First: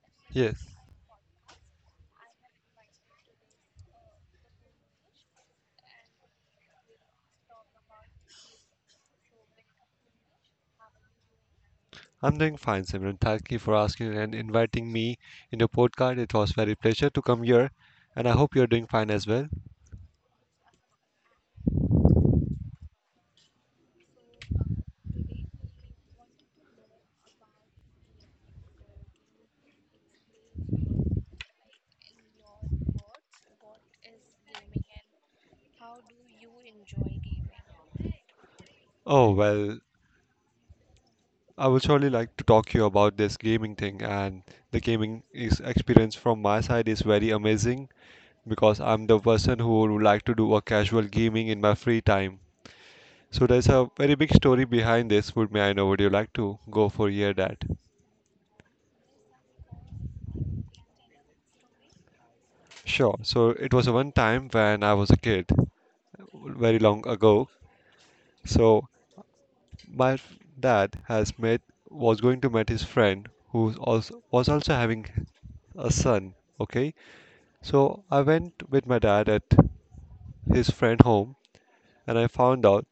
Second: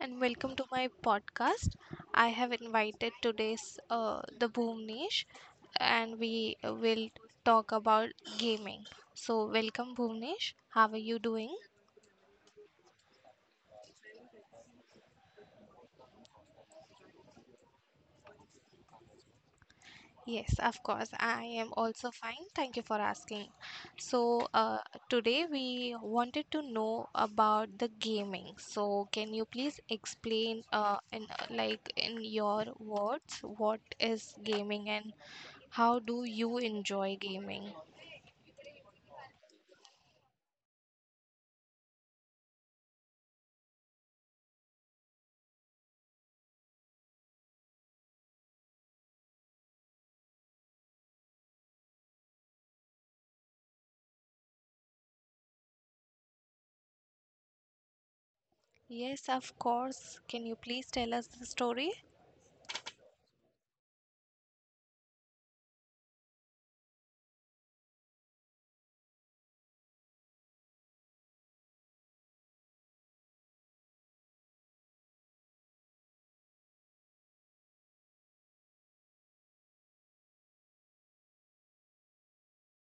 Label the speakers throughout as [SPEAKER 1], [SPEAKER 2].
[SPEAKER 1] and welcome to
[SPEAKER 2] Yes,
[SPEAKER 1] my podcast. I have invited today's the Bhuvnesh, and we will talk about gaming. So, welcome Bhuvnesh. How are you doing?
[SPEAKER 2] I'm doing fine, Simran. Thank you for asking and inviting me in your podcast. It was very pleasure to come here, and I hope you're doing fine as well.
[SPEAKER 1] Yes, of course. I am also fine. Thank you for asking. So, today we wanted to know about the gaming. So, can you please explain, in like in your words, what is gaming and how do you enjoy gaming?
[SPEAKER 2] Oh well, I would surely like to talk to you about this gaming thing, and the gaming is experience from my side is very amazing because I'm the person who would like to do a casual gaming in my free time. So there's a very big story behind this. Would may I know? Would you like to go for hear that?
[SPEAKER 1] Yes, of course. Can you please tell us the story?
[SPEAKER 2] Sure. So it was one time when I was a kid, very long ago. So my dad has met was going to meet his friend who also, was also having a son, okay. So I went with my dad at his friend home, and I found out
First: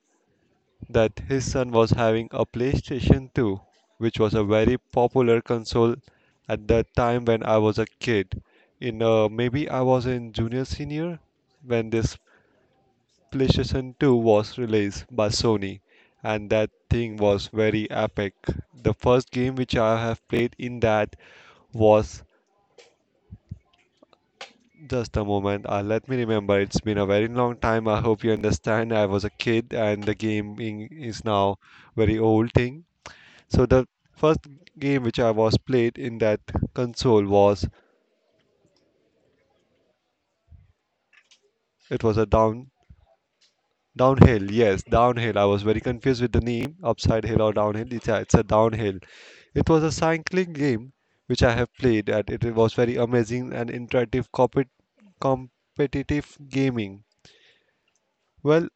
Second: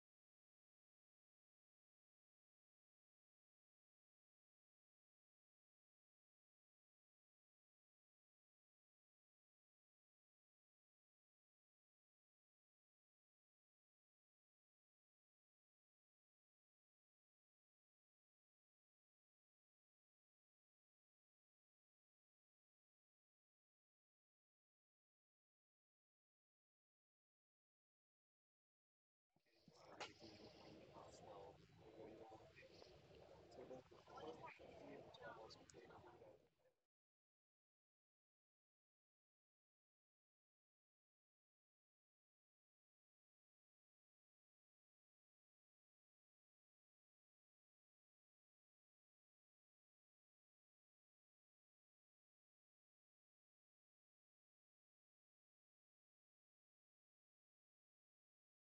[SPEAKER 2] that his son was having a PlayStation 2, which was a very popular console at that time when I was a kid. In maybe I was in junior senior when this PlayStation 2 was released by Sony, and that thing was very epic. The first game which I have played in that was just a moment. Let me remember, it's been a very long time. I hope you understand. I was a kid, and the gaming is now very old thing. So the first game which I was played in that console was it was a Downhill, yes, downhill. I was very confused with the name, upside hill or downhill. It's a downhill. It was a cycling game which I have played, and it was very amazing and interactive competitive gaming. Well,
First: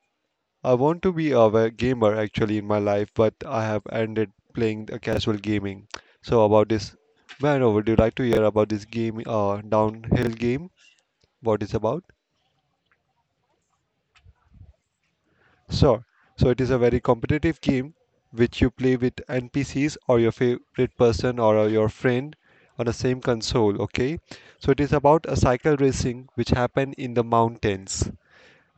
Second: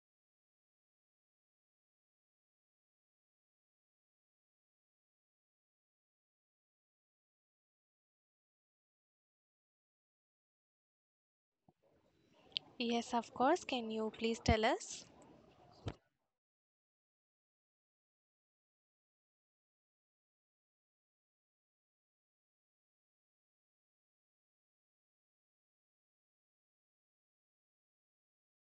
[SPEAKER 2] I want to be a gamer actually in my life, but I have ended playing a casual gaming. So about this, man, would you like to hear about this game, downhill game? What it's about?
[SPEAKER 1] Yes, of course. Can you please tell us?
[SPEAKER 2] Sure. So it is a very competitive game which you play with NPCs or your favorite person or your friend on the same console, okay? So it is about a cycle racing which happen in the mountains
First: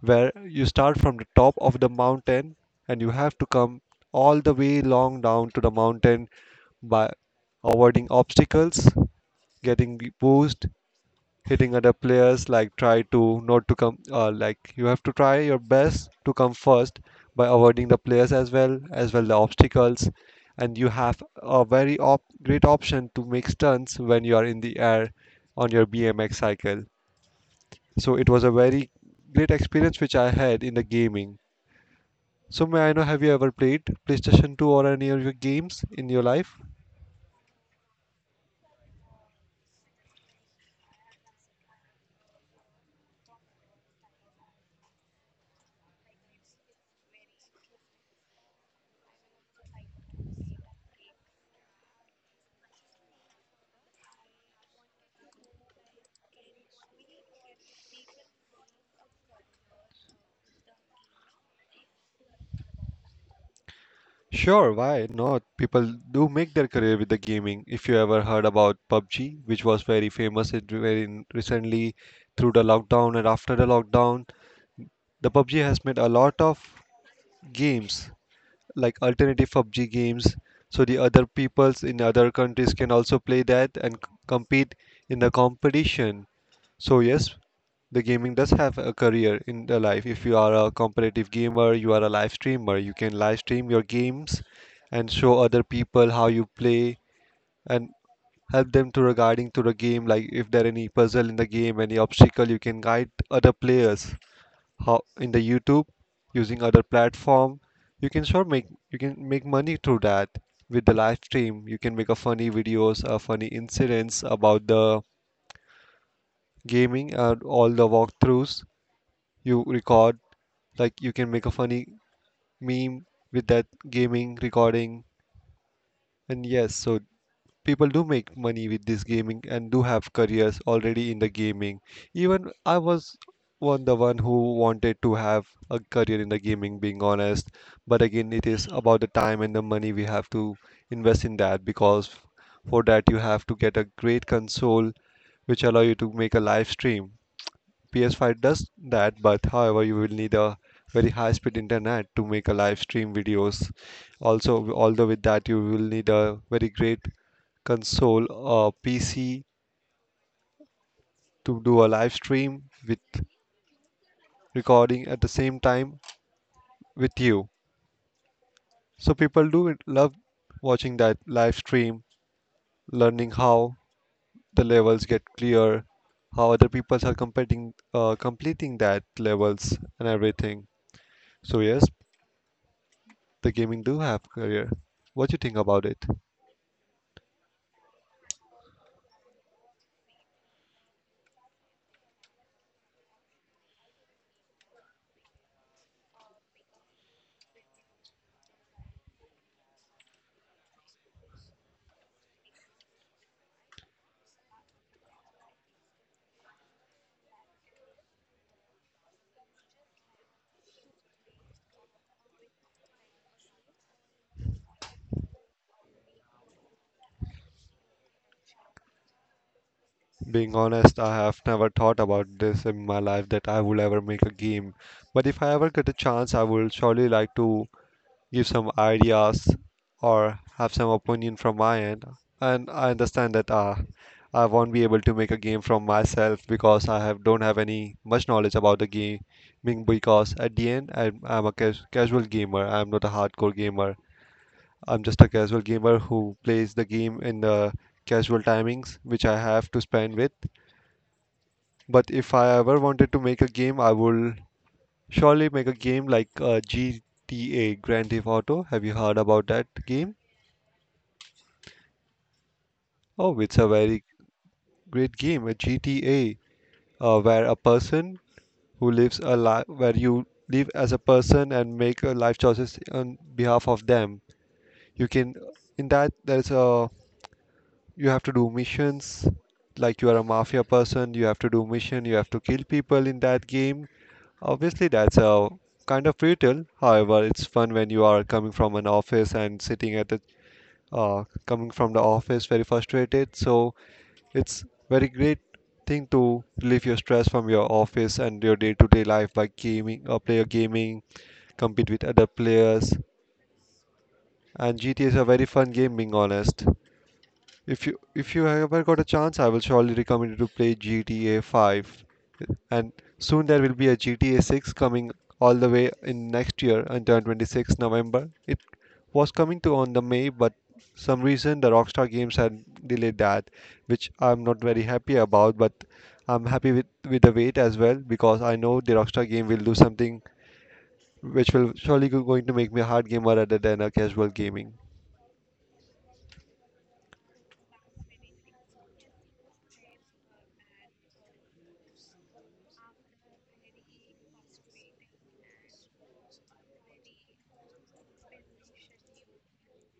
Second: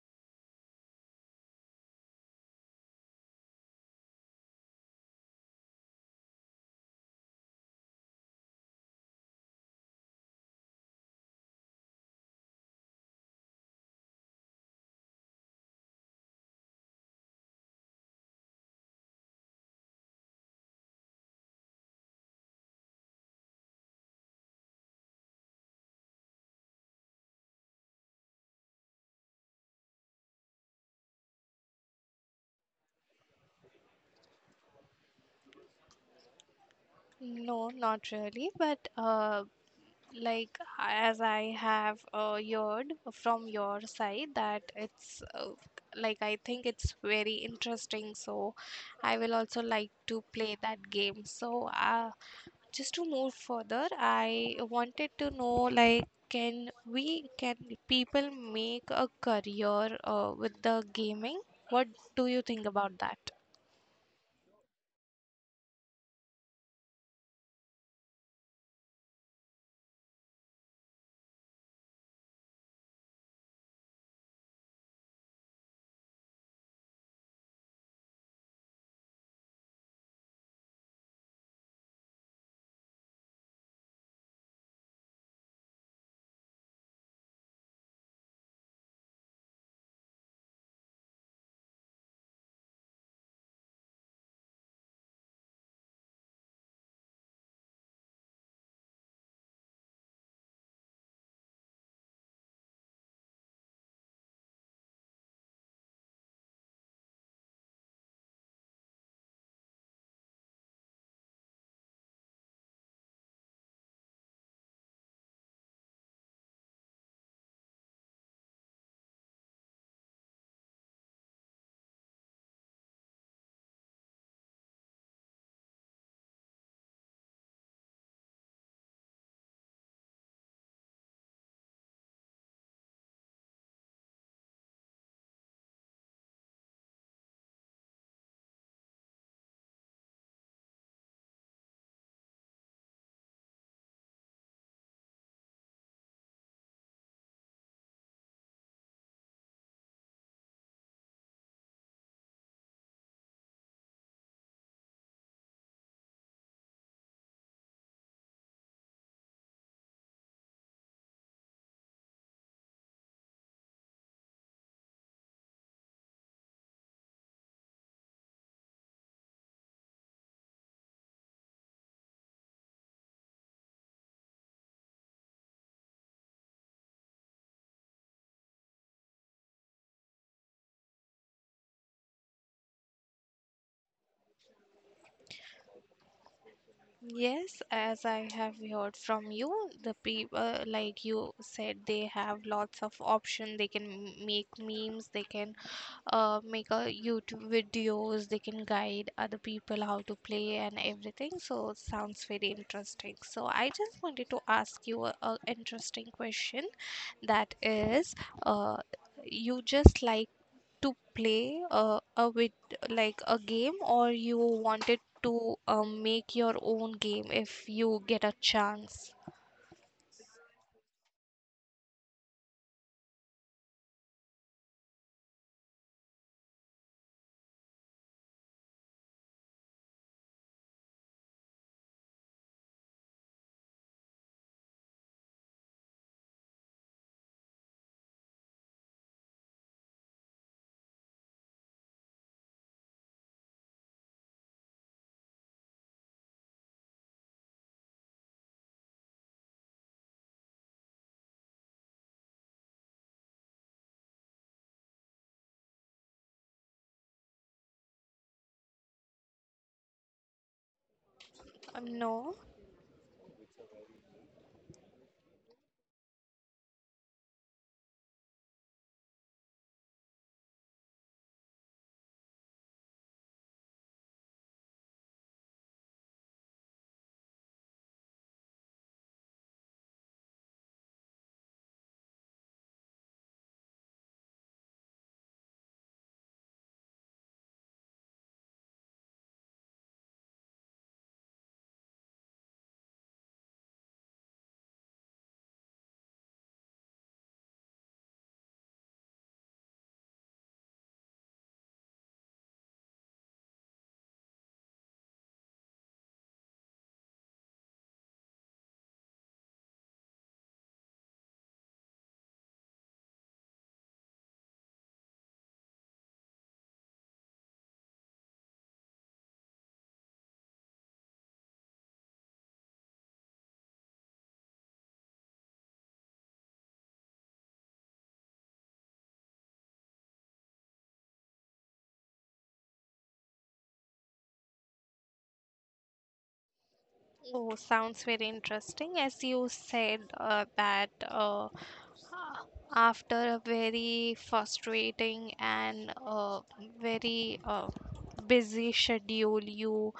[SPEAKER 2] where you start from the top of the mountain and you have to come all the way long down to the mountain by avoiding obstacles, getting the boost, hitting other players, like try to not to come like you have to try your best to come first by avoiding the players as well the obstacles, and you have a very great option to make stunts when you are in the air on your BMX cycle. So it was a very great experience which I had in the gaming. So may I know, have you ever played PlayStation 2 or any of your games in your life?
[SPEAKER 1] No, not really, but like as I have heard from your side that it's like I think it's very interesting, so I will also like to play that game. So, just to move further, I wanted to know like can people make a career with the gaming? What do you think about that?
[SPEAKER 2] Sure, why not? People do make their career with the gaming. If you ever heard about PUBG, which was very famous it very recently through the lockdown and after the lockdown, the PUBG has made a lot of games like alternative PUBG games, so the other peoples in other countries can also play that and compete in the competition. So yes, the gaming does have a career in the life. If you are a competitive gamer, you are a live streamer, you can live stream your games and show other people how you play and help them to regarding to the game, like if there are any puzzle in the game, any obstacle, you can guide other players how in the YouTube using other platform. You can make money through that. With the live stream, you can make a funny videos, funny incidents about the gaming and all the walkthroughs you record, like you can make a funny meme with that gaming recording. And yes, so people do make money with this gaming and do have careers already in the gaming. Even I was one the one who wanted to have a career in the gaming, being honest. But again, it is about the time and the money we have to invest in that, because for that you have to get a great console which allow you to make a live stream. PS5 does that, but however, you will need a very high speed internet to make a live stream videos. Also, although with that, you will need a very great console or PC to do a live stream with recording at the same time with you. So people do love watching that live stream, learning how the levels get clear, how other people are completing that levels and everything. So yes, the gaming do have career. What you think about it?
[SPEAKER 1] Yes, as I have heard from you, the people, like you said, they have lots of option. They can make memes, they can make a YouTube videos, they can guide other people how to play and everything. So it sounds very interesting. So I just wanted to ask you a interesting question. That is, uh, you just like to play a with like a game, or you wanted to make your own game if you get a chance?
[SPEAKER 2] Being honest, I have never thought about this in my life that I would ever make a game. But if I ever get a chance, I would surely like to give some ideas or have some opinion from my end. And I understand that I won't be able to make a game from myself because I have don't have any much knowledge about the gaming, because at the end I'm a casual gamer. I'm not a hardcore gamer. I'm just a casual gamer who plays the game in the casual timings which I have to spend with. But if I ever wanted to make a game, I will surely make a game like GTA Grand Theft Auto. Have you heard about that game?
[SPEAKER 1] No.
[SPEAKER 2] Oh, it's a very great game, a GTA, where a person who lives a life where you live as a person and make life choices on behalf of them. You can In that there's a you have to do missions, like you are a mafia person, you have to do mission, you have to kill people in that game. Obviously that's a kind of brutal, however it's fun when you are coming from an office and sitting at the coming from the office very frustrated. So it's very great thing to relieve your stress from your office and your day-to-day life by gaming or player gaming, compete with other players. And GTA is a very fun game, being honest. If you ever got a chance, I will surely recommend you to play GTA 5. And soon there will be a GTA 6 coming all the way in next year until 26 November. It was coming to on the May, but some reason the Rockstar Games had delayed that, which I'm not very happy about. But I'm happy with the wait as well, because I know the Rockstar game will do something which will surely going to make me a hard gamer rather than a casual gaming.
[SPEAKER 1] Oh, sounds very interesting. As you said that, after a very frustrating and very busy schedule, you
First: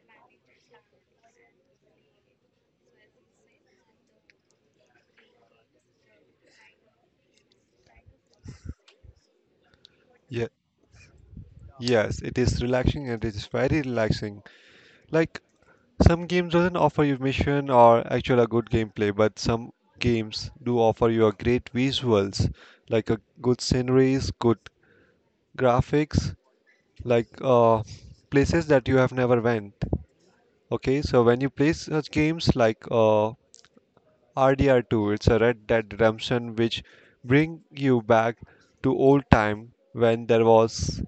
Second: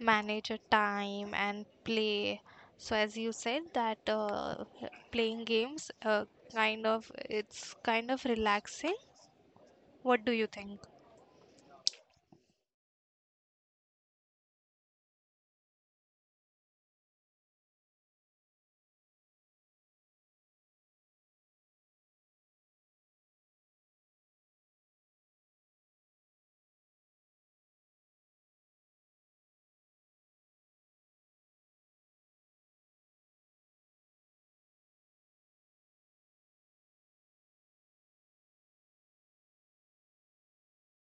[SPEAKER 1] manage your time and play. So as you said that playing games it's kind of relaxing. What do
[SPEAKER 2] Yeah,
[SPEAKER 1] you think?
[SPEAKER 2] yes, it is relaxing and it is very relaxing. Like some games doesn't offer you mission or actual a good gameplay, but some games do offer you a great visuals, like a good sceneries, good graphics, like places that you have never went. Okay, so when you play such games like RDR2, it's a Red Dead Redemption, which bring you back to old time when there was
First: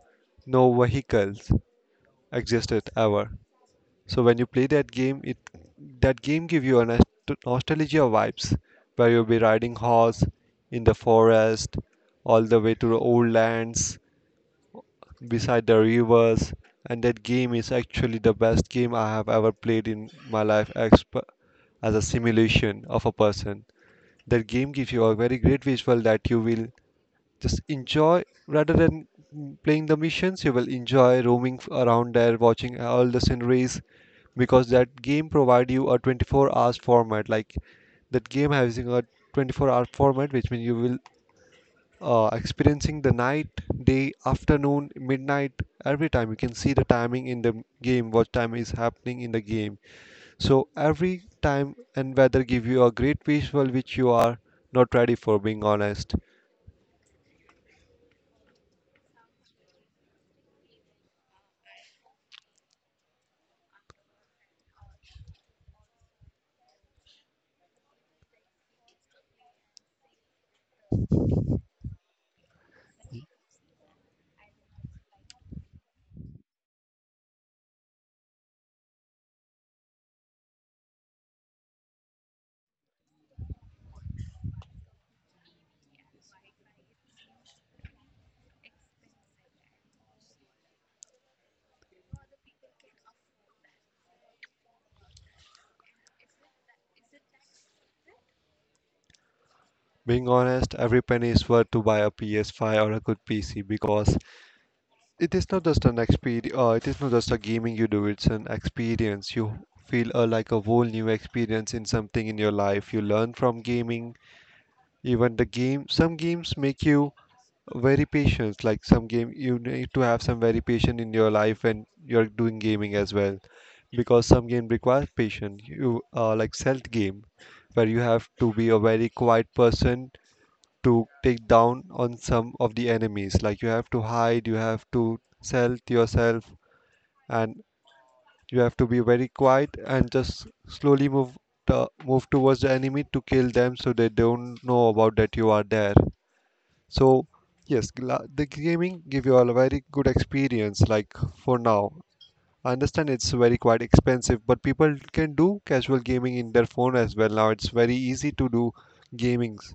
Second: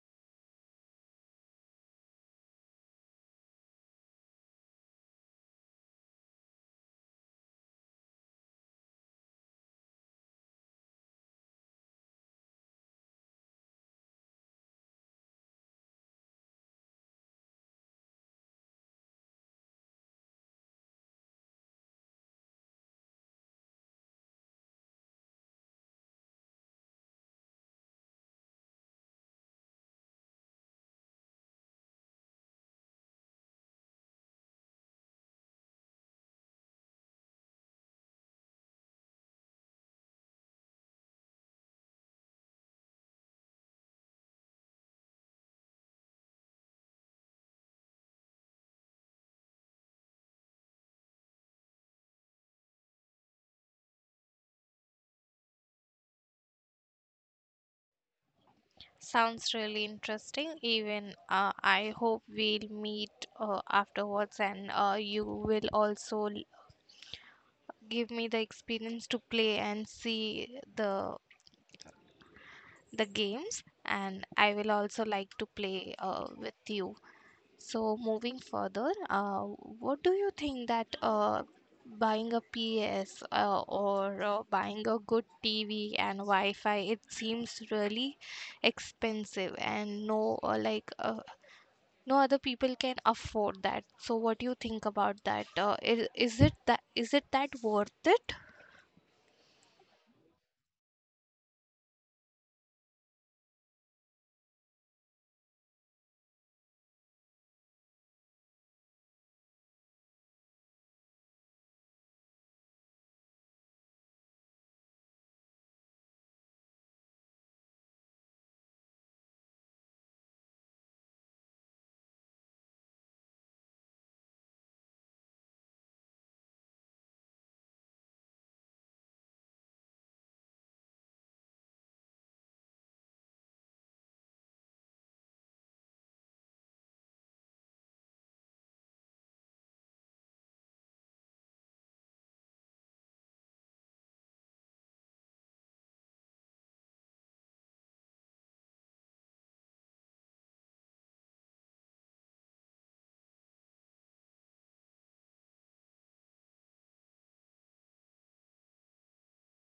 [SPEAKER 2] no vehicles existed ever. So when you play that game, it that game give you a nostalgia vibes, where you'll be riding horse in the forest, all the way to the old lands, beside the rivers. And that game is actually the best game I have ever played in my life as, as a simulation of a person. That game gives you a very great visual that you will just enjoy rather than playing the missions. You will enjoy roaming around there, watching all the scenery, because that game provide you a 24 hours format, like that game having a 24-hour format, which means you will experiencing the night, day, afternoon, midnight. Every time you can see the timing in the game, what time is happening in the game. So every time and weather give you a great visual which you are not ready for, being honest.
[SPEAKER 1] Sounds really interesting. Even I hope we'll meet afterwards, and you will also give me the experience to play and see the games, and I will also like to play with you. So moving further, what do you think that buying a PS or buying a good TV and Wi-Fi, it seems really expensive, and no, no other people can afford that. So what do you think about that? Is it that worth it?
[SPEAKER 2] Being honest, every penny is worth to buy a PS5 or a good pc, because it is not just an experience, it is not just a gaming you do, it's an experience you feel, like a whole new experience in something in your life, you learn from gaming. Even the game, some games make you very patient, like some game you need to have some very patient in your life when you're doing gaming as well, because some game requires patience you, like stealth game where you have to be a very quiet person to take down on some of the enemies. Like you have to hide, you have to stealth yourself, and you have to be very quiet and just slowly move move towards the enemy to kill them so they don't know about that you are there. So yes, the gaming give you all a very good experience like for now. I understand it's very quite expensive, but people can do casual gaming in their phone as well now. It's very easy to do gamings.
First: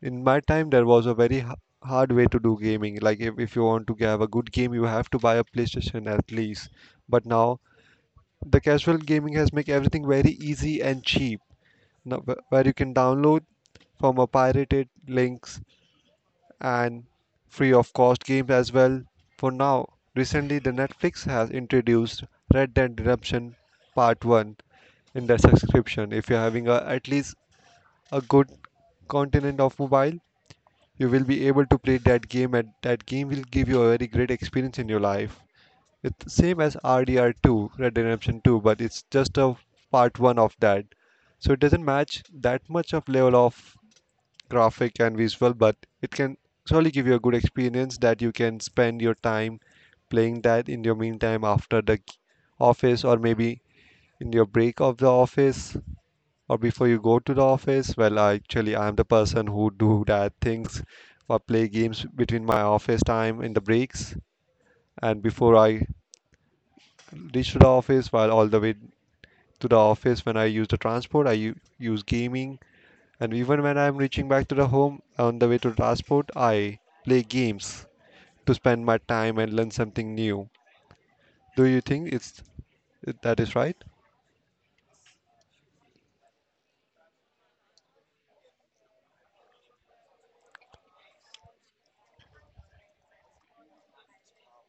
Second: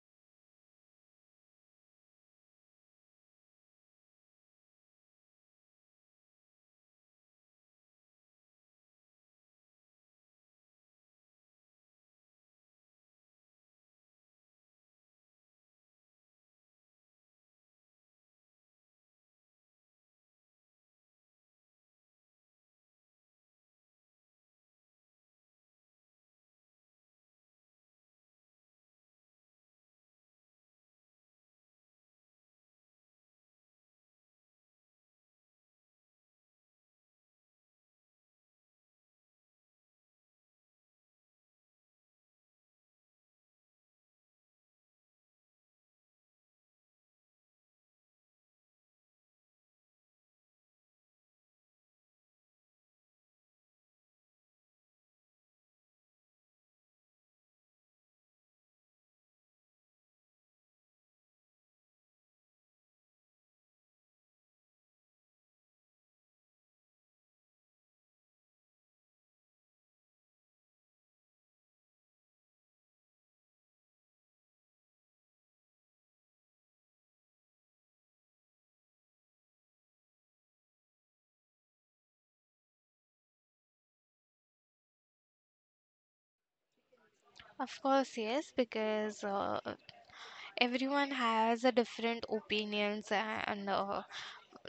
[SPEAKER 2] In my time, there was a hard way to do gaming. Like if you want to have a good game, you have to buy a PlayStation at least. But now the casual gaming has make everything very easy and cheap. Now, where you can download from a pirated links and free of cost games as well for now. Recently, the Netflix has introduced Red Dead Redemption Part 1 in their subscription. If you're having a, at least a good continent of mobile, you will be able to play that game and that game will give you a very great experience in your life. It's same as RDR2, Red Dead Redemption 2, but it's just a part 1 of that. So it doesn't match that much of level of graphic and visual, but it can surely give you a good experience that you can spend your time playing that in your meantime after the office or maybe in your break of the office or before you go to the office. Well, actually, I'm the person who do that things or play games between my office time in the breaks and before I reach to the office while all the way to the office when I use the transport, use gaming. And even when I'm reaching back to the home on the way to transport, I play games to spend my time and learn something new. Do you think it's that is right?
[SPEAKER 1] Of course, yes, because everyone has a different opinions, and uh,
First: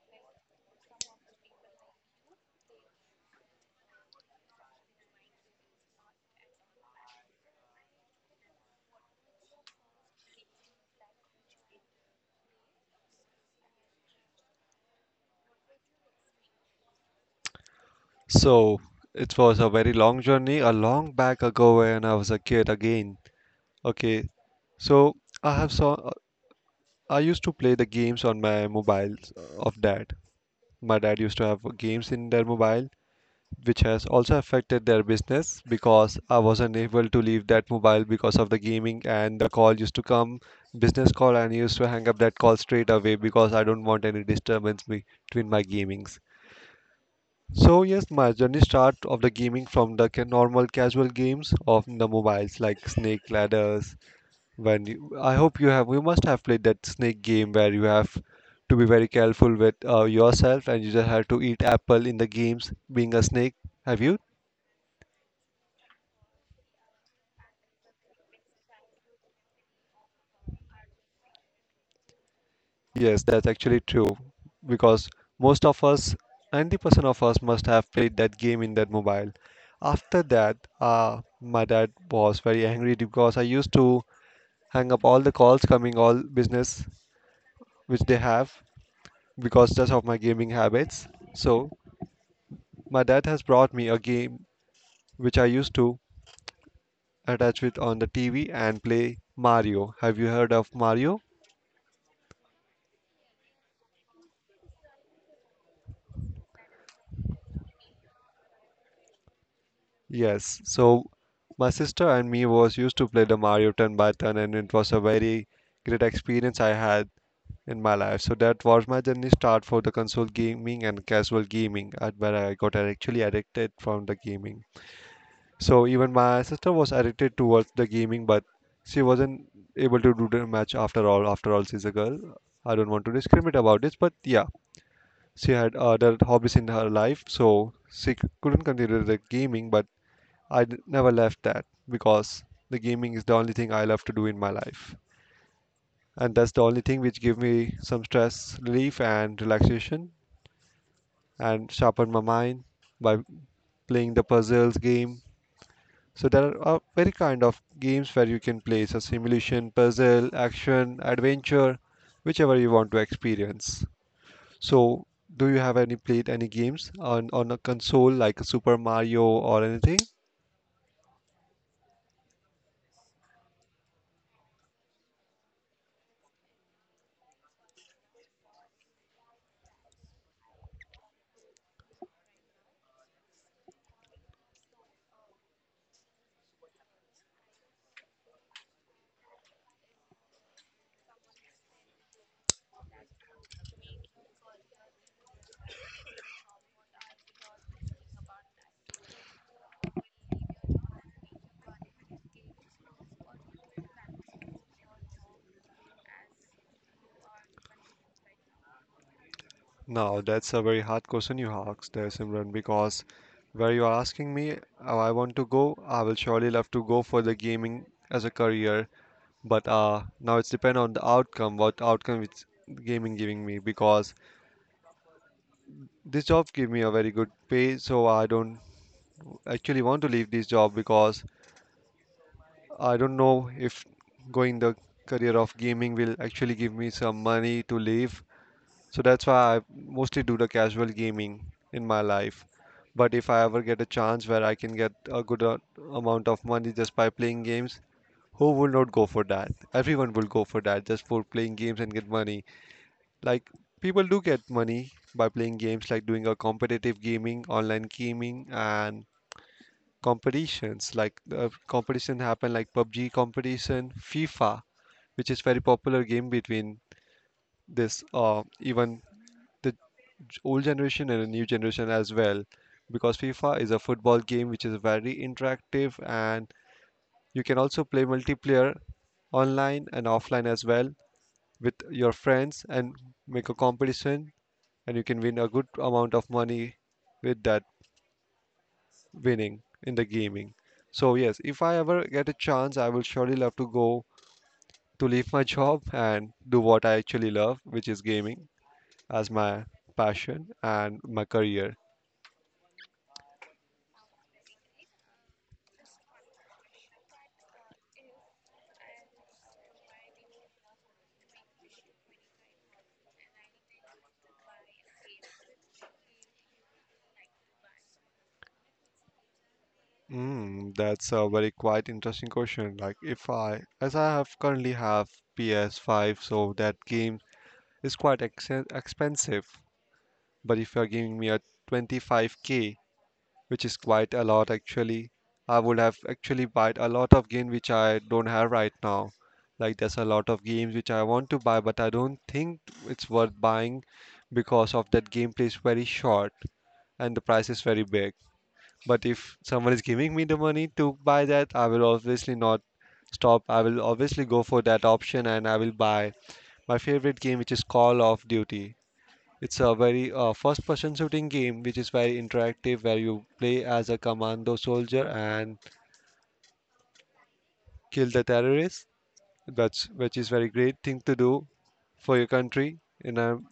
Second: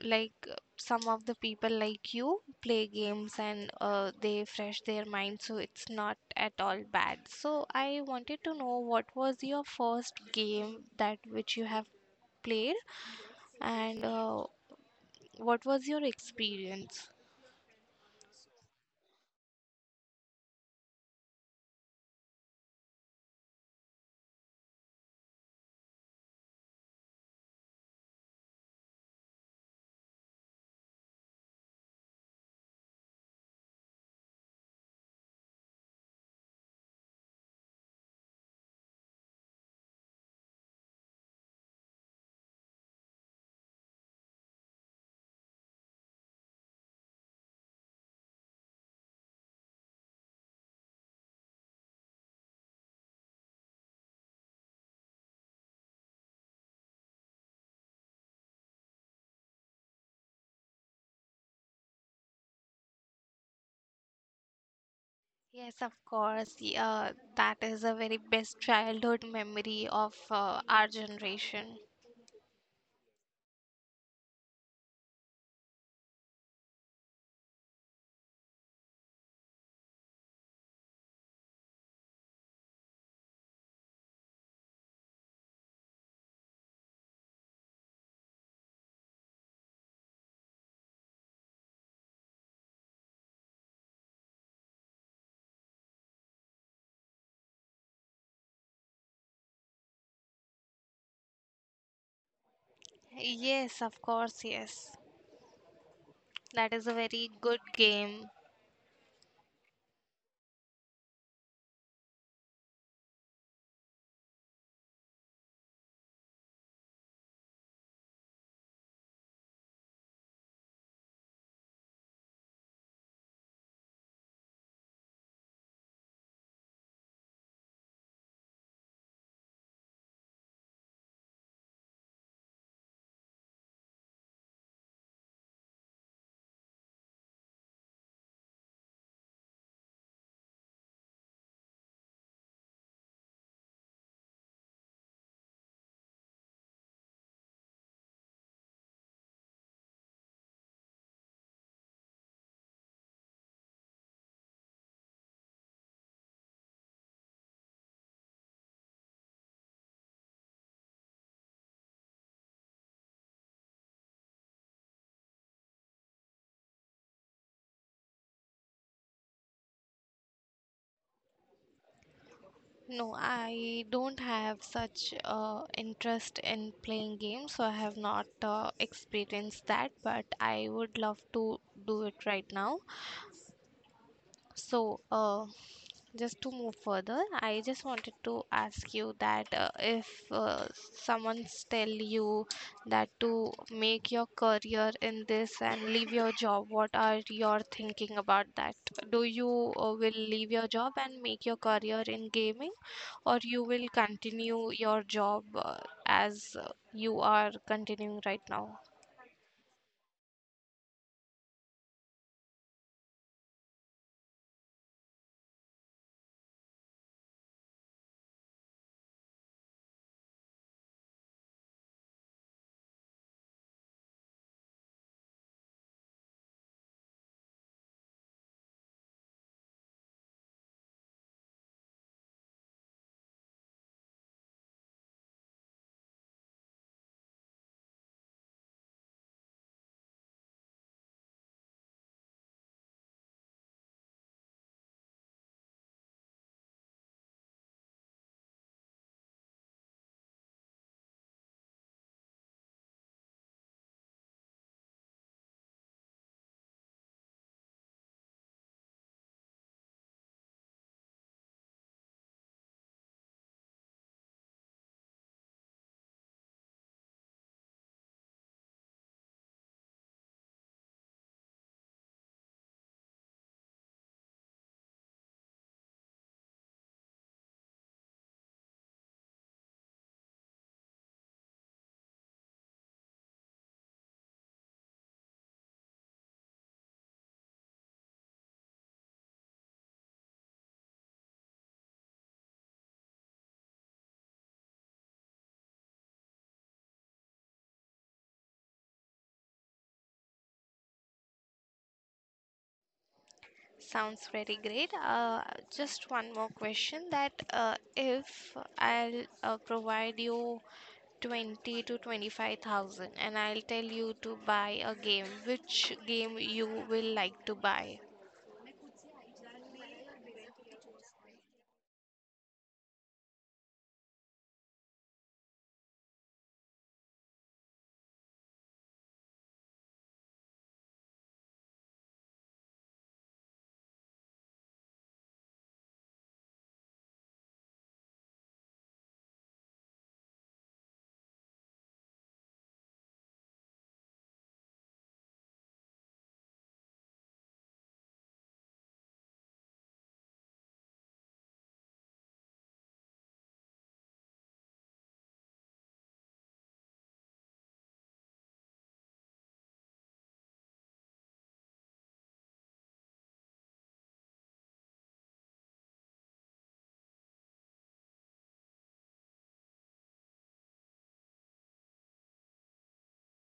[SPEAKER 1] like uh, some of the people like, you play games, and they fresh their mind, so it's not at all bad. So I wanted to know, what was your first game that which you have played, and what was your experience?
[SPEAKER 2] So it was a very long journey, a long back ago when I was a kid again. Okay, so I have saw I used to play the games on my mobiles of dad. My dad used to have games in their mobile which has also affected their business because I was unable to leave that mobile because of the gaming and the call used to come business call and I used to hang up that call straight away because I don't want any disturbance between my gamings. So yes, my journey start of the gaming from the normal casual games of the mobiles like Snake Ladders. When you, I hope you have, you must have played that Snake game where you have to be very careful with yourself and you just have to eat apple in the games being a snake. Have you?
[SPEAKER 1] Yes, of course, yeah, that is a very best childhood memory of our generation.
[SPEAKER 2] Yes, that's actually true because most of us, 90% of us, must have played that game in that mobile. After that, my dad was very angry because I used to hang up all the calls coming, all business which they have because just of my gaming habits. So, my dad has brought me a game which I used to attach with on the TV and play Mario. Have you heard of Mario?
[SPEAKER 1] Yes, of course, yes, that is a very good game.
[SPEAKER 2] Yes. So my sister and me was used to play the Mario turn by turn and it was a very great experience I had in my life. So that was my journey start for the console gaming and casual gaming at where I got actually addicted from the gaming. So even my sister was addicted towards the gaming but she wasn't able to do the match after all. After all, she's a girl. I don't want to discriminate about this, but yeah, she had other hobbies in her life, so couldn't continue the gaming, but I never left that because the gaming is the only thing I love to do in my life. And that's the only thing which give me some stress relief and relaxation and sharpen my mind by playing the puzzles game. So there are very kind of games where you can play so simulation, puzzle, action, adventure, whichever you want to experience. So do you have any played any games on a console like Super Mario or anything?
[SPEAKER 1] No, I don't have such interest in playing games, so I have not experienced that but I would love to do it right now. So, just to move further, I just wanted to ask you that if someone's tell you that to make your career in this and leave your job, what are your thinking about that? Do you will leave your job and make your career in gaming, or you will continue your job as you are continuing right now?
[SPEAKER 2] Now, that's a very hard question you asked there, Simran, because where you are asking me, how I want to go, I will surely love to go for the gaming as a career. But now it's depend on the outcome, what outcome it's gaming giving me, because this job give me a very good pay, so I don't actually want to leave this job because I don't know if going the career of gaming will actually give me some money to live. So that's why I mostly do the casual gaming in my life. But if I ever get a chance where I can get a amount of money just by playing games, who will not go for that? Everyone will go for that just for playing games and get money. Like people do get money by playing games, like doing a competitive gaming, online gaming, and competitions. Like competition happen like PUBG competition, FIFA, which is very popular game between this even the old generation and a new generation as well because FIFA is a football game which is very interactive and you can also play multiplayer online and offline as well with your friends and make a competition and you can win a good amount of money with that winning in the gaming. So yes, if I ever get a chance, I will surely love to go to leave my job and do what I actually love, which is gaming as my passion and my career.
[SPEAKER 1] Sounds very great. Just one more question that if I'll provide you 20 to 25,000, and I'll tell you to buy a game, which game you will like to buy?
[SPEAKER 2] Mm, that's a very quite interesting question. Like if I, as I have currently have PS5, so that game is quite ex expensive. But if you're giving me a 25k, which is quite a lot actually, I would have actually bought a lot of game which I don't have right now. Like there's a lot of games which I want to buy, but I don't think it's worth buying because of that gameplay is very short and the price is very big. But if someone is giving me the money to buy that, I will obviously not stop. I will obviously go for that option and I will buy my favorite game, which is Call of Duty. It's a very first person shooting game which is very interactive where you play as a commando soldier and kill the terrorists. That's which is very great thing to do for your country and um,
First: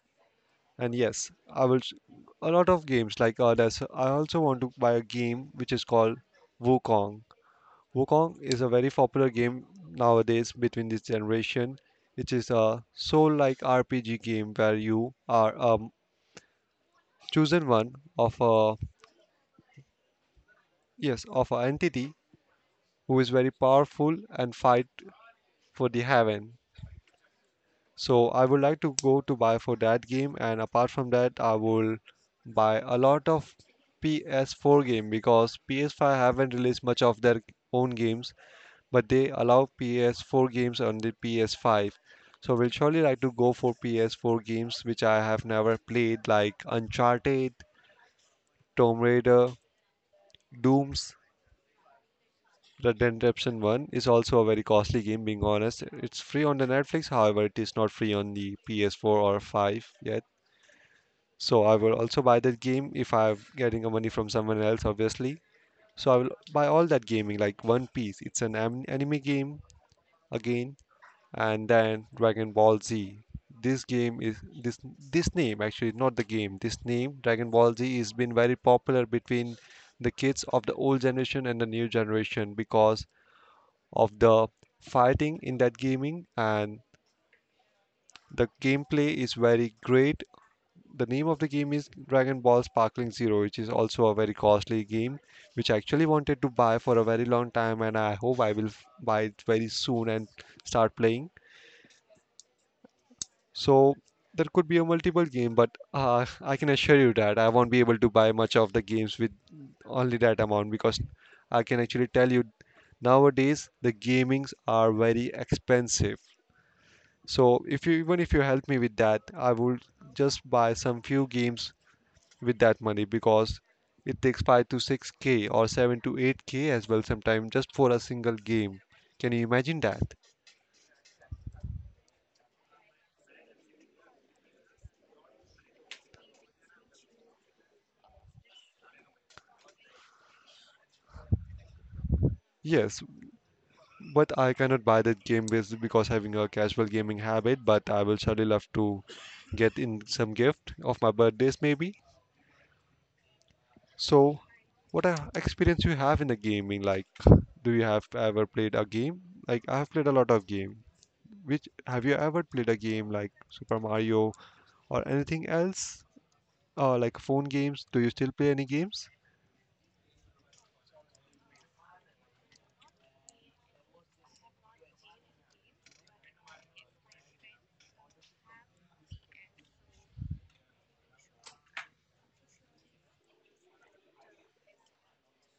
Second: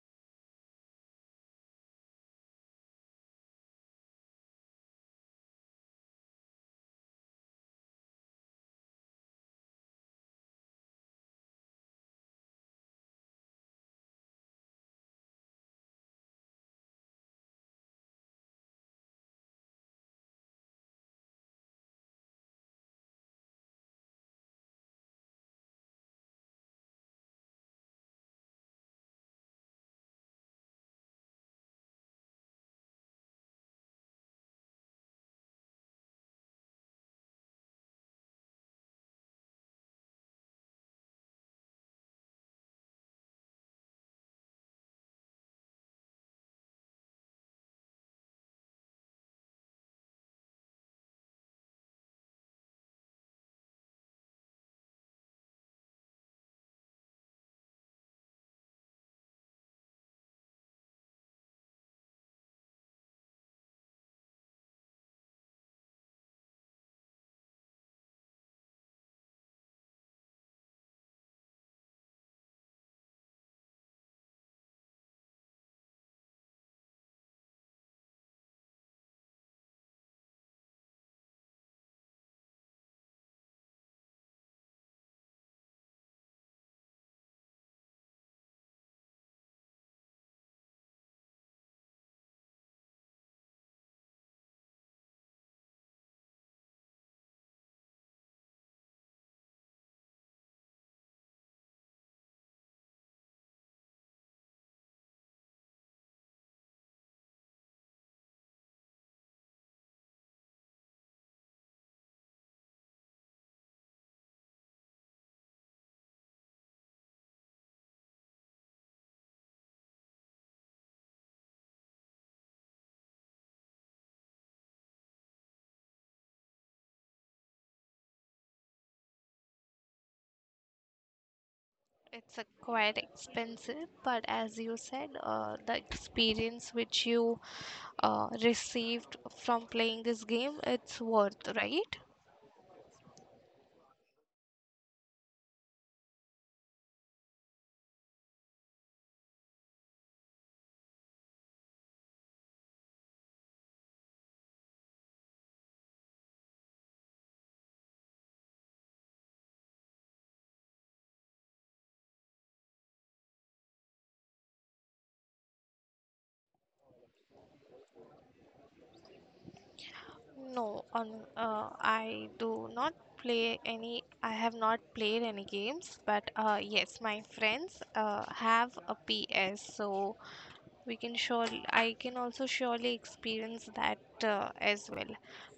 [SPEAKER 2] and yes a lot of games like others I also want to buy a game which is called wukong. Wukong is a very popular game nowadays between this generation. It is a soul-like RPG game where you are a chosen one of a yes of an entity who is very powerful and fight for the heaven. So I would like to go to buy for that game, and apart from that, I will buy a lot of PS4 game because PS5 haven't released much of their own games, but they allow PS4 games on the PS5. So we'll surely like to go for PS4 games which I have never played, like Uncharted, Tomb Raider, Dooms. Red Dead Redemption 1 is also a very costly game, being honest. It's free on the Netflix, however, it is not free on the PS4 or 5 yet. So I will also buy that game if I'm getting a money from someone else, obviously. So I will buy all that gaming, like One Piece. It's an anime game again, and then Dragon Ball Z. This game is this this name actually not the game. This name Dragon Ball Z has been very popular between the kids of the old generation and the new generation because of the fighting in that gaming and the gameplay is very great. The name of the game is Dragon Ball Sparkling Zero, which is also a very costly game, which I actually wanted to buy for a very long time, and I hope I will buy it very soon and start playing. So there could be a multiple game, but I can assure you that I won't be able to buy much of the games with only that amount because I can actually tell you nowadays the gamings are very expensive. So if you even if you help me with that, I will just buy some few games with that money because it takes 5 to 6k or 7 to 8k as well sometimes just for a single game. Can you imagine that?
[SPEAKER 1] It's a quite expensive, but as you said, the experience which you received from playing this game, it's worth, right?
[SPEAKER 2] Yes. But I cannot buy that game because having a casual gaming habit, but I will surely love to get in some gift of my birthdays maybe. So, what experience you have in the gaming? Like, do you have ever played a game? Like, I have played a lot of game. Which have you ever played a game like Super Mario or anything else? Or like phone games? Do you still play any games?
[SPEAKER 1] No, on I do not play any. I have not played any games, but yes, my friends have a PS, so we can surely. I can also surely experience that as well.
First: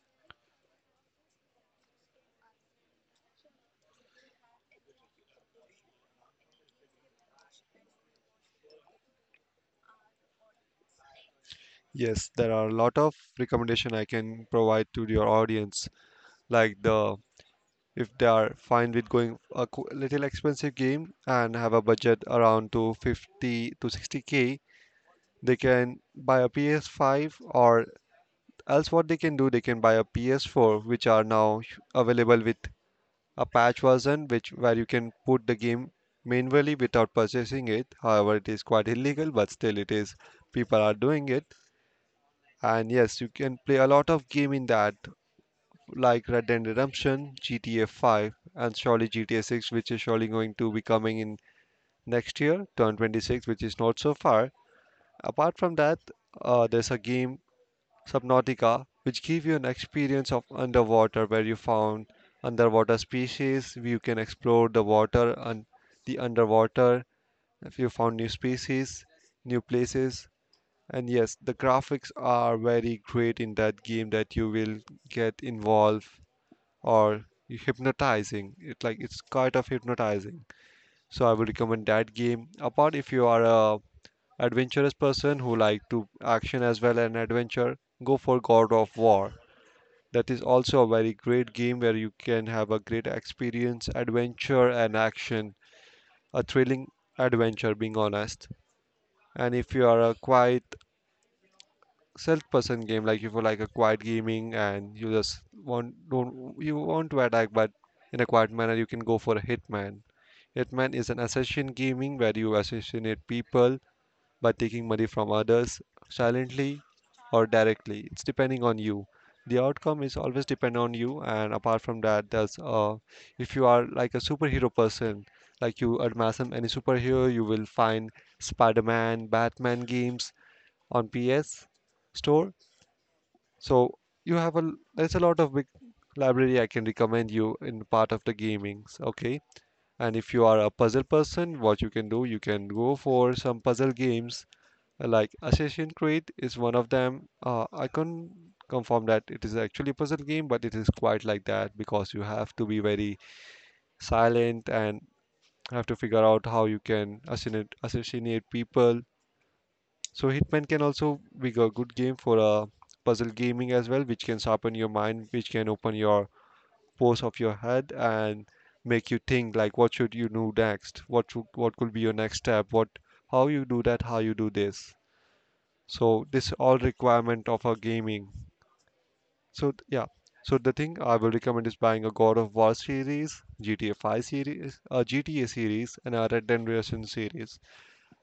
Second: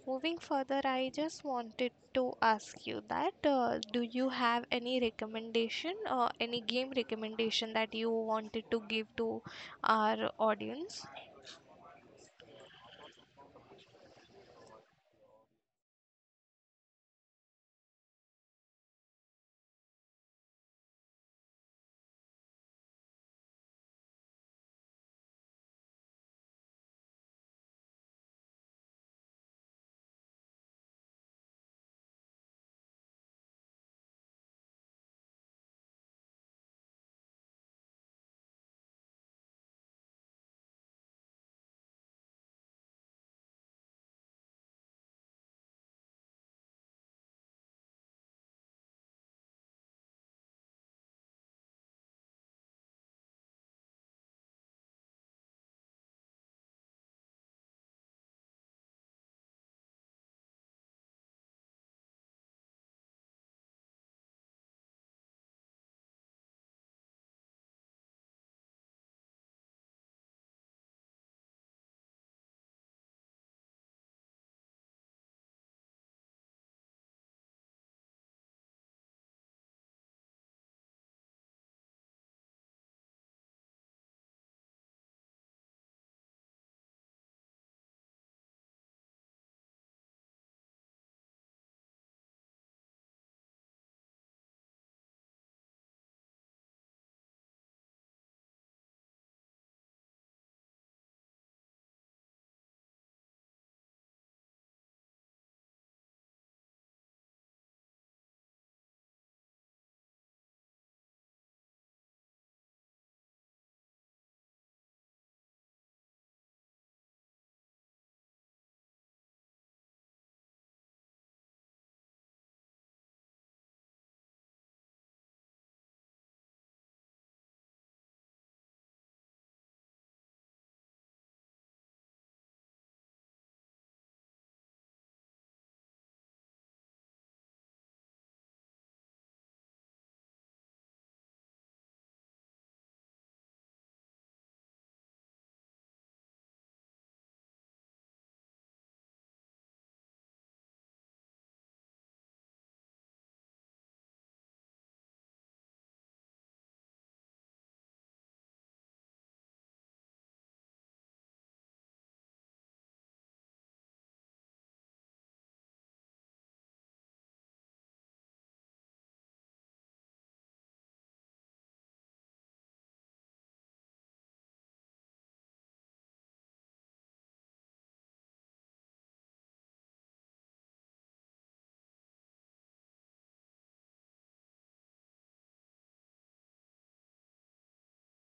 [SPEAKER 1] Moving further, I just wanted to ask you that do you have any recommendation, any game recommendation that you wanted to give to our audience?
[SPEAKER 2] Yes, there are a lot of recommendation I can provide to your audience, like the if they are fine with going a little expensive game and have a budget around to 50 to 60K. They can buy a PS5, or else what they can do, they can buy a PS4, which are now available with a patch version, which where you can put the game manually without purchasing it. However, it is quite illegal, but still it is, people are doing it. And yes, you can play a lot of game in that, like Red Dead Redemption, GTA 5, and surely GTA 6, which is surely going to be coming in next year, 2026, which is not so far. Apart from that, there's a game, Subnautica, which gives you an experience of underwater where you found underwater species. You can explore the water and the underwater, if you found new species, new places. And yes, the graphics are very great in that game, that you will get involved or hypnotizing. It it's kind of hypnotizing. So I would recommend that game. Apart, if you are a adventurous person who like to action as well and adventure, go for God of War. That is also a very great game where you can have a great experience, adventure and action, a thrilling adventure, being honest. And if you are a quiet self person game, like if you like a quiet gaming and you just want don't you want to attack but in a quiet manner, you can go for a hitman. Hitman is an assassin gaming where you assassinate people by taking money from others, silently or directly. It's depending on you. The outcome is always depend on you. And apart from that, there's if you are like a superhero person, like you admire some any superhero, you will find Spider-Man, Batman games on PS store. So you have a there's a lot of big library I can recommend you in part of the gaming. Okay. And if you are a puzzle person, what you can do, you can go for some puzzle games, like Assassin's Creed is one of them. I can't confirm that it is actually a puzzle game, but it is quite like that, because you have to be very silent and have to figure out how you can assassinate people. So Hitman can also be a good game for a puzzle gaming as well, which can sharpen your mind, which can open your pose of your head and make you think like what should you do next, what could be your next step, what, how you do that, how you do this. So this all requirement of our gaming. So yeah, so the thing I will recommend is buying a God of War series, GTA 5 series, a GTA series, and a Red Dead Redemption series.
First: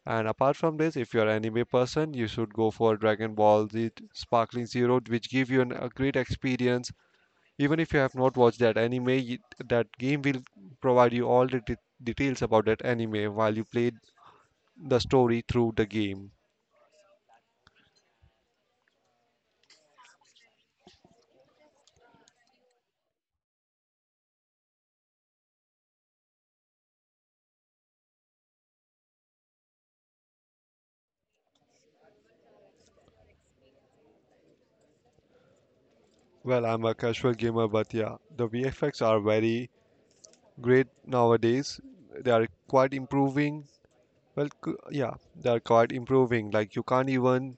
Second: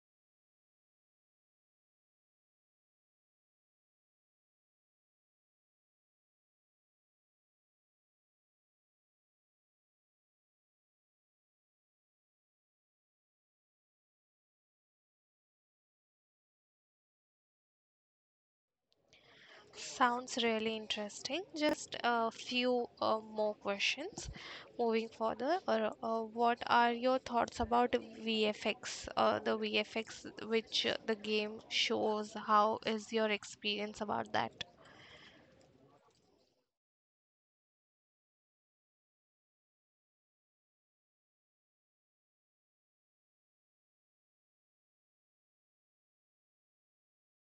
[SPEAKER 2] And apart from this, if you're an anime person, you should go for Dragon Ball Z Sparkling Zero, which give a great experience. Even if you have not watched that anime, that game will provide you all the details about that anime while you play the story through the game.
[SPEAKER 1] Sounds really interesting. Just a few more questions moving further. Or what are your thoughts about VFX? The VFX which the game shows. How is your experience about that?
[SPEAKER 2] Well, I'm a casual gamer, but yeah, the VFX are very great nowadays. They are quite improving. Well, yeah, they are quite improving. Like you can't even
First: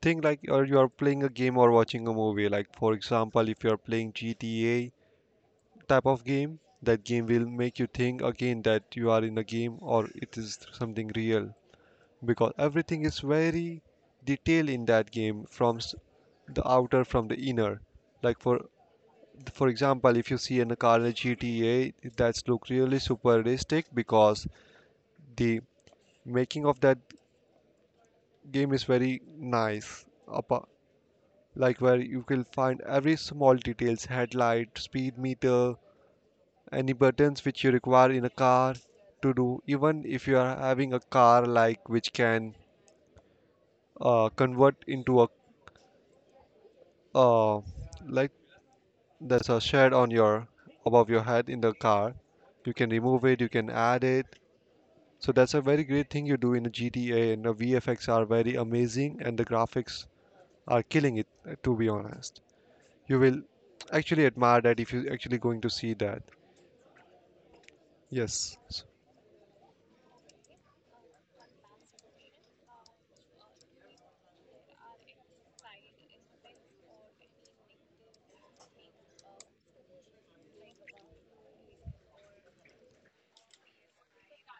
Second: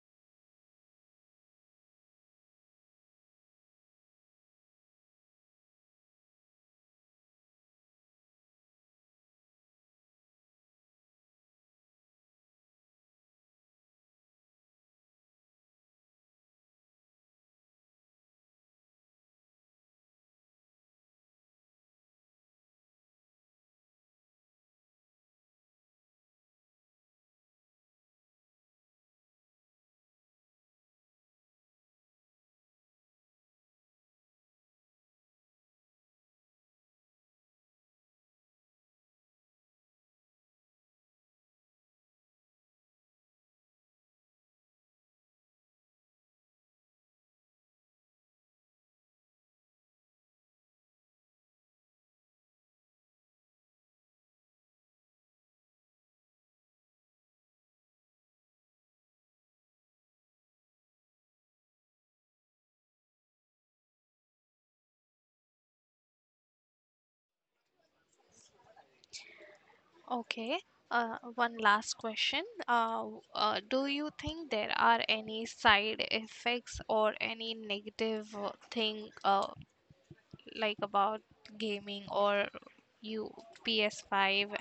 [SPEAKER 2] think like or you are playing a game or watching a movie. Like for example, if you are playing GTA type of game, that game will make you think again that you are in a game or it is something real, because everything is very detailed in that game, from the outer, from the inner. Like for example, if you see in a car in a GTA, that's look really super realistic, because the making of that game is very nice. apa- like where you will find every small details, headlight, speed meter, any buttons which you require in a car to do. Even if you are having a car like which can convert into a, uh, like that's a shed on your above your head in the car. You can remove it, you can add it. So that's a very great thing you do in a GTA, and the VFX are very amazing, and the graphics are killing it. To be honest, you will actually admire that if you're actually going to see that. Yes.
[SPEAKER 1] Okay. One last question. Do you think there are any side effects or any negative thing, like about gaming or you PS5,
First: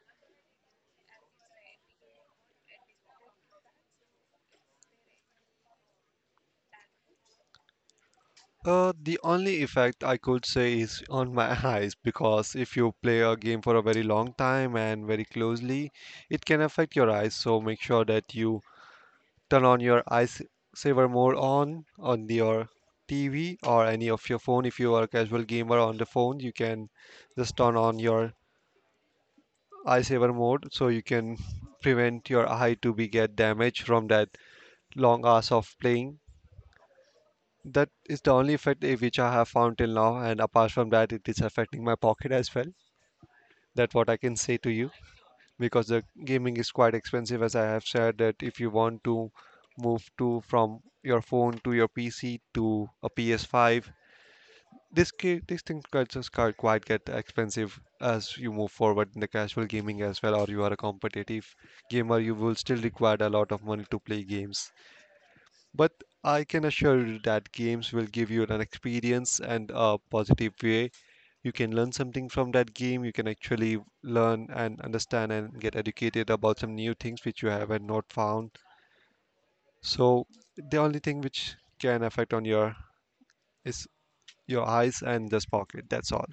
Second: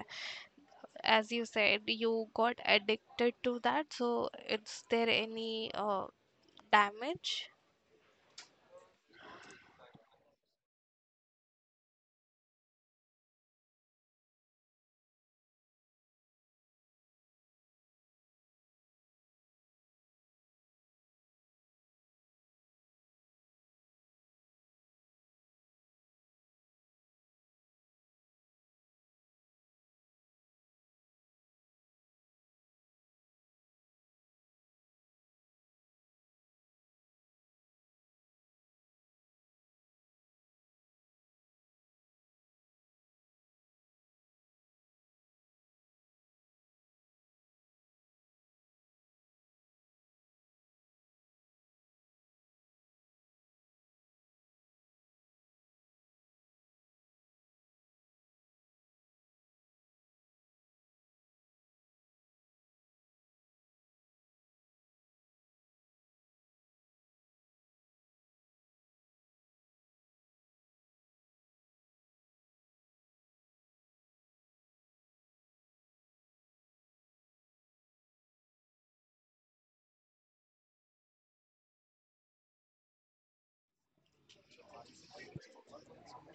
[SPEAKER 1] as you said, you got addicted to that. So, is there any damage?
[SPEAKER 2] The only effect I could say is on my eyes, because if you play a game for a very long time and very closely, it can affect your eyes. So make sure that you turn on your eyes saver mode on your TV or any of your phone. If you are a casual gamer on the phone, you can just turn on your eye saver mode, so you can prevent your eye to be get damaged from that long hours of playing. That is the only effect which I have found till now, and apart from that, it is affecting my pocket as well. That's what I can say to you. Because the gaming is quite expensive, as I have said, that if you want to move to from your phone to your PC to a PS5, these things quite just quite get expensive as you move forward in the casual gaming as well. Or you are a competitive gamer, you will still require a lot of money to play games. But I can assure you that games will give you an experience and a positive way. You can learn something from that game. You can actually learn and understand and get educated about some new things which you haven't not found. So the only thing which can affect on your is your eyes and this pocket. That's all.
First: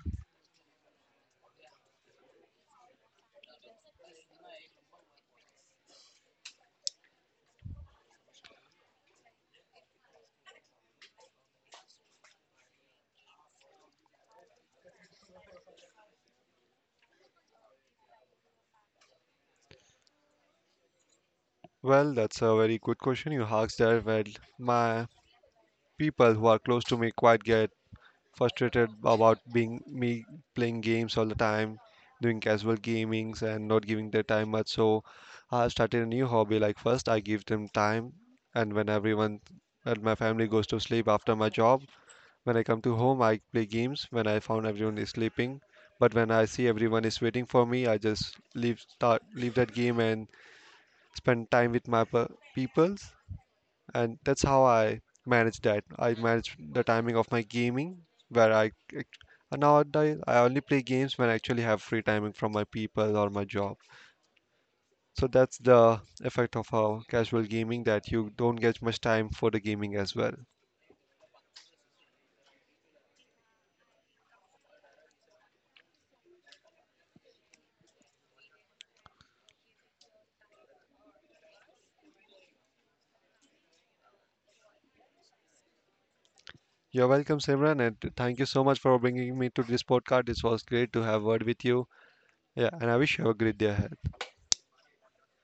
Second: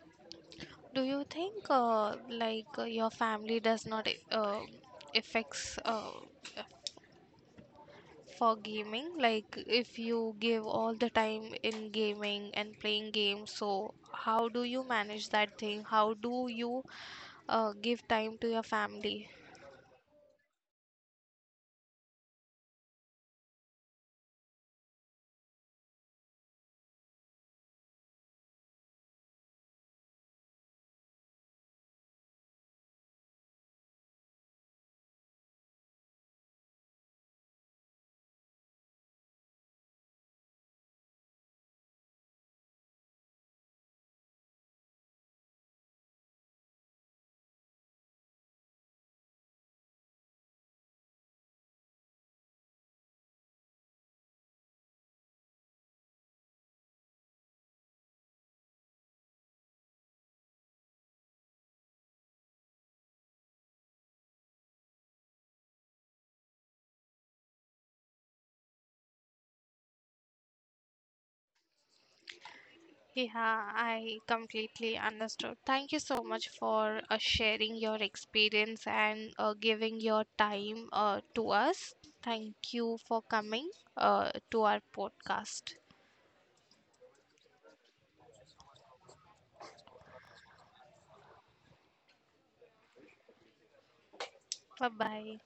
[SPEAKER 1] Do you think your family does not affects for gaming? Like if you give all the time in gaming and playing games, so how do you manage that thing? How do you give time to your family?
[SPEAKER 2] Well, that's a very good question you asked there. Well, my people who are close to me quite get frustrated about being me playing games all the time, doing casual gamings and not giving their time much. So I started a new hobby. Like first I give them time, and when everyone and my family goes to sleep after my job, when I come to home I play games, when I found everyone is sleeping. But when I see everyone is waiting for me, I just leave that game and spend time with my people. And that's how I manage that. I manage the timing of my gaming where act- and nowadays I only play games when I actually have free timing from my people or my job. So that's the effect of how casual gaming, that you don't get much time for the gaming as well.
[SPEAKER 1] Yeah, I completely understood. Thank you so much for sharing your experience and giving your time to us. Thank you for coming to our podcast.
[SPEAKER 2] You're welcome, Simran, and thank you so much for bringing me to this podcast. It was great to have word with you. Yeah, and I wish you have a great day ahead.
[SPEAKER 1] Bye bye.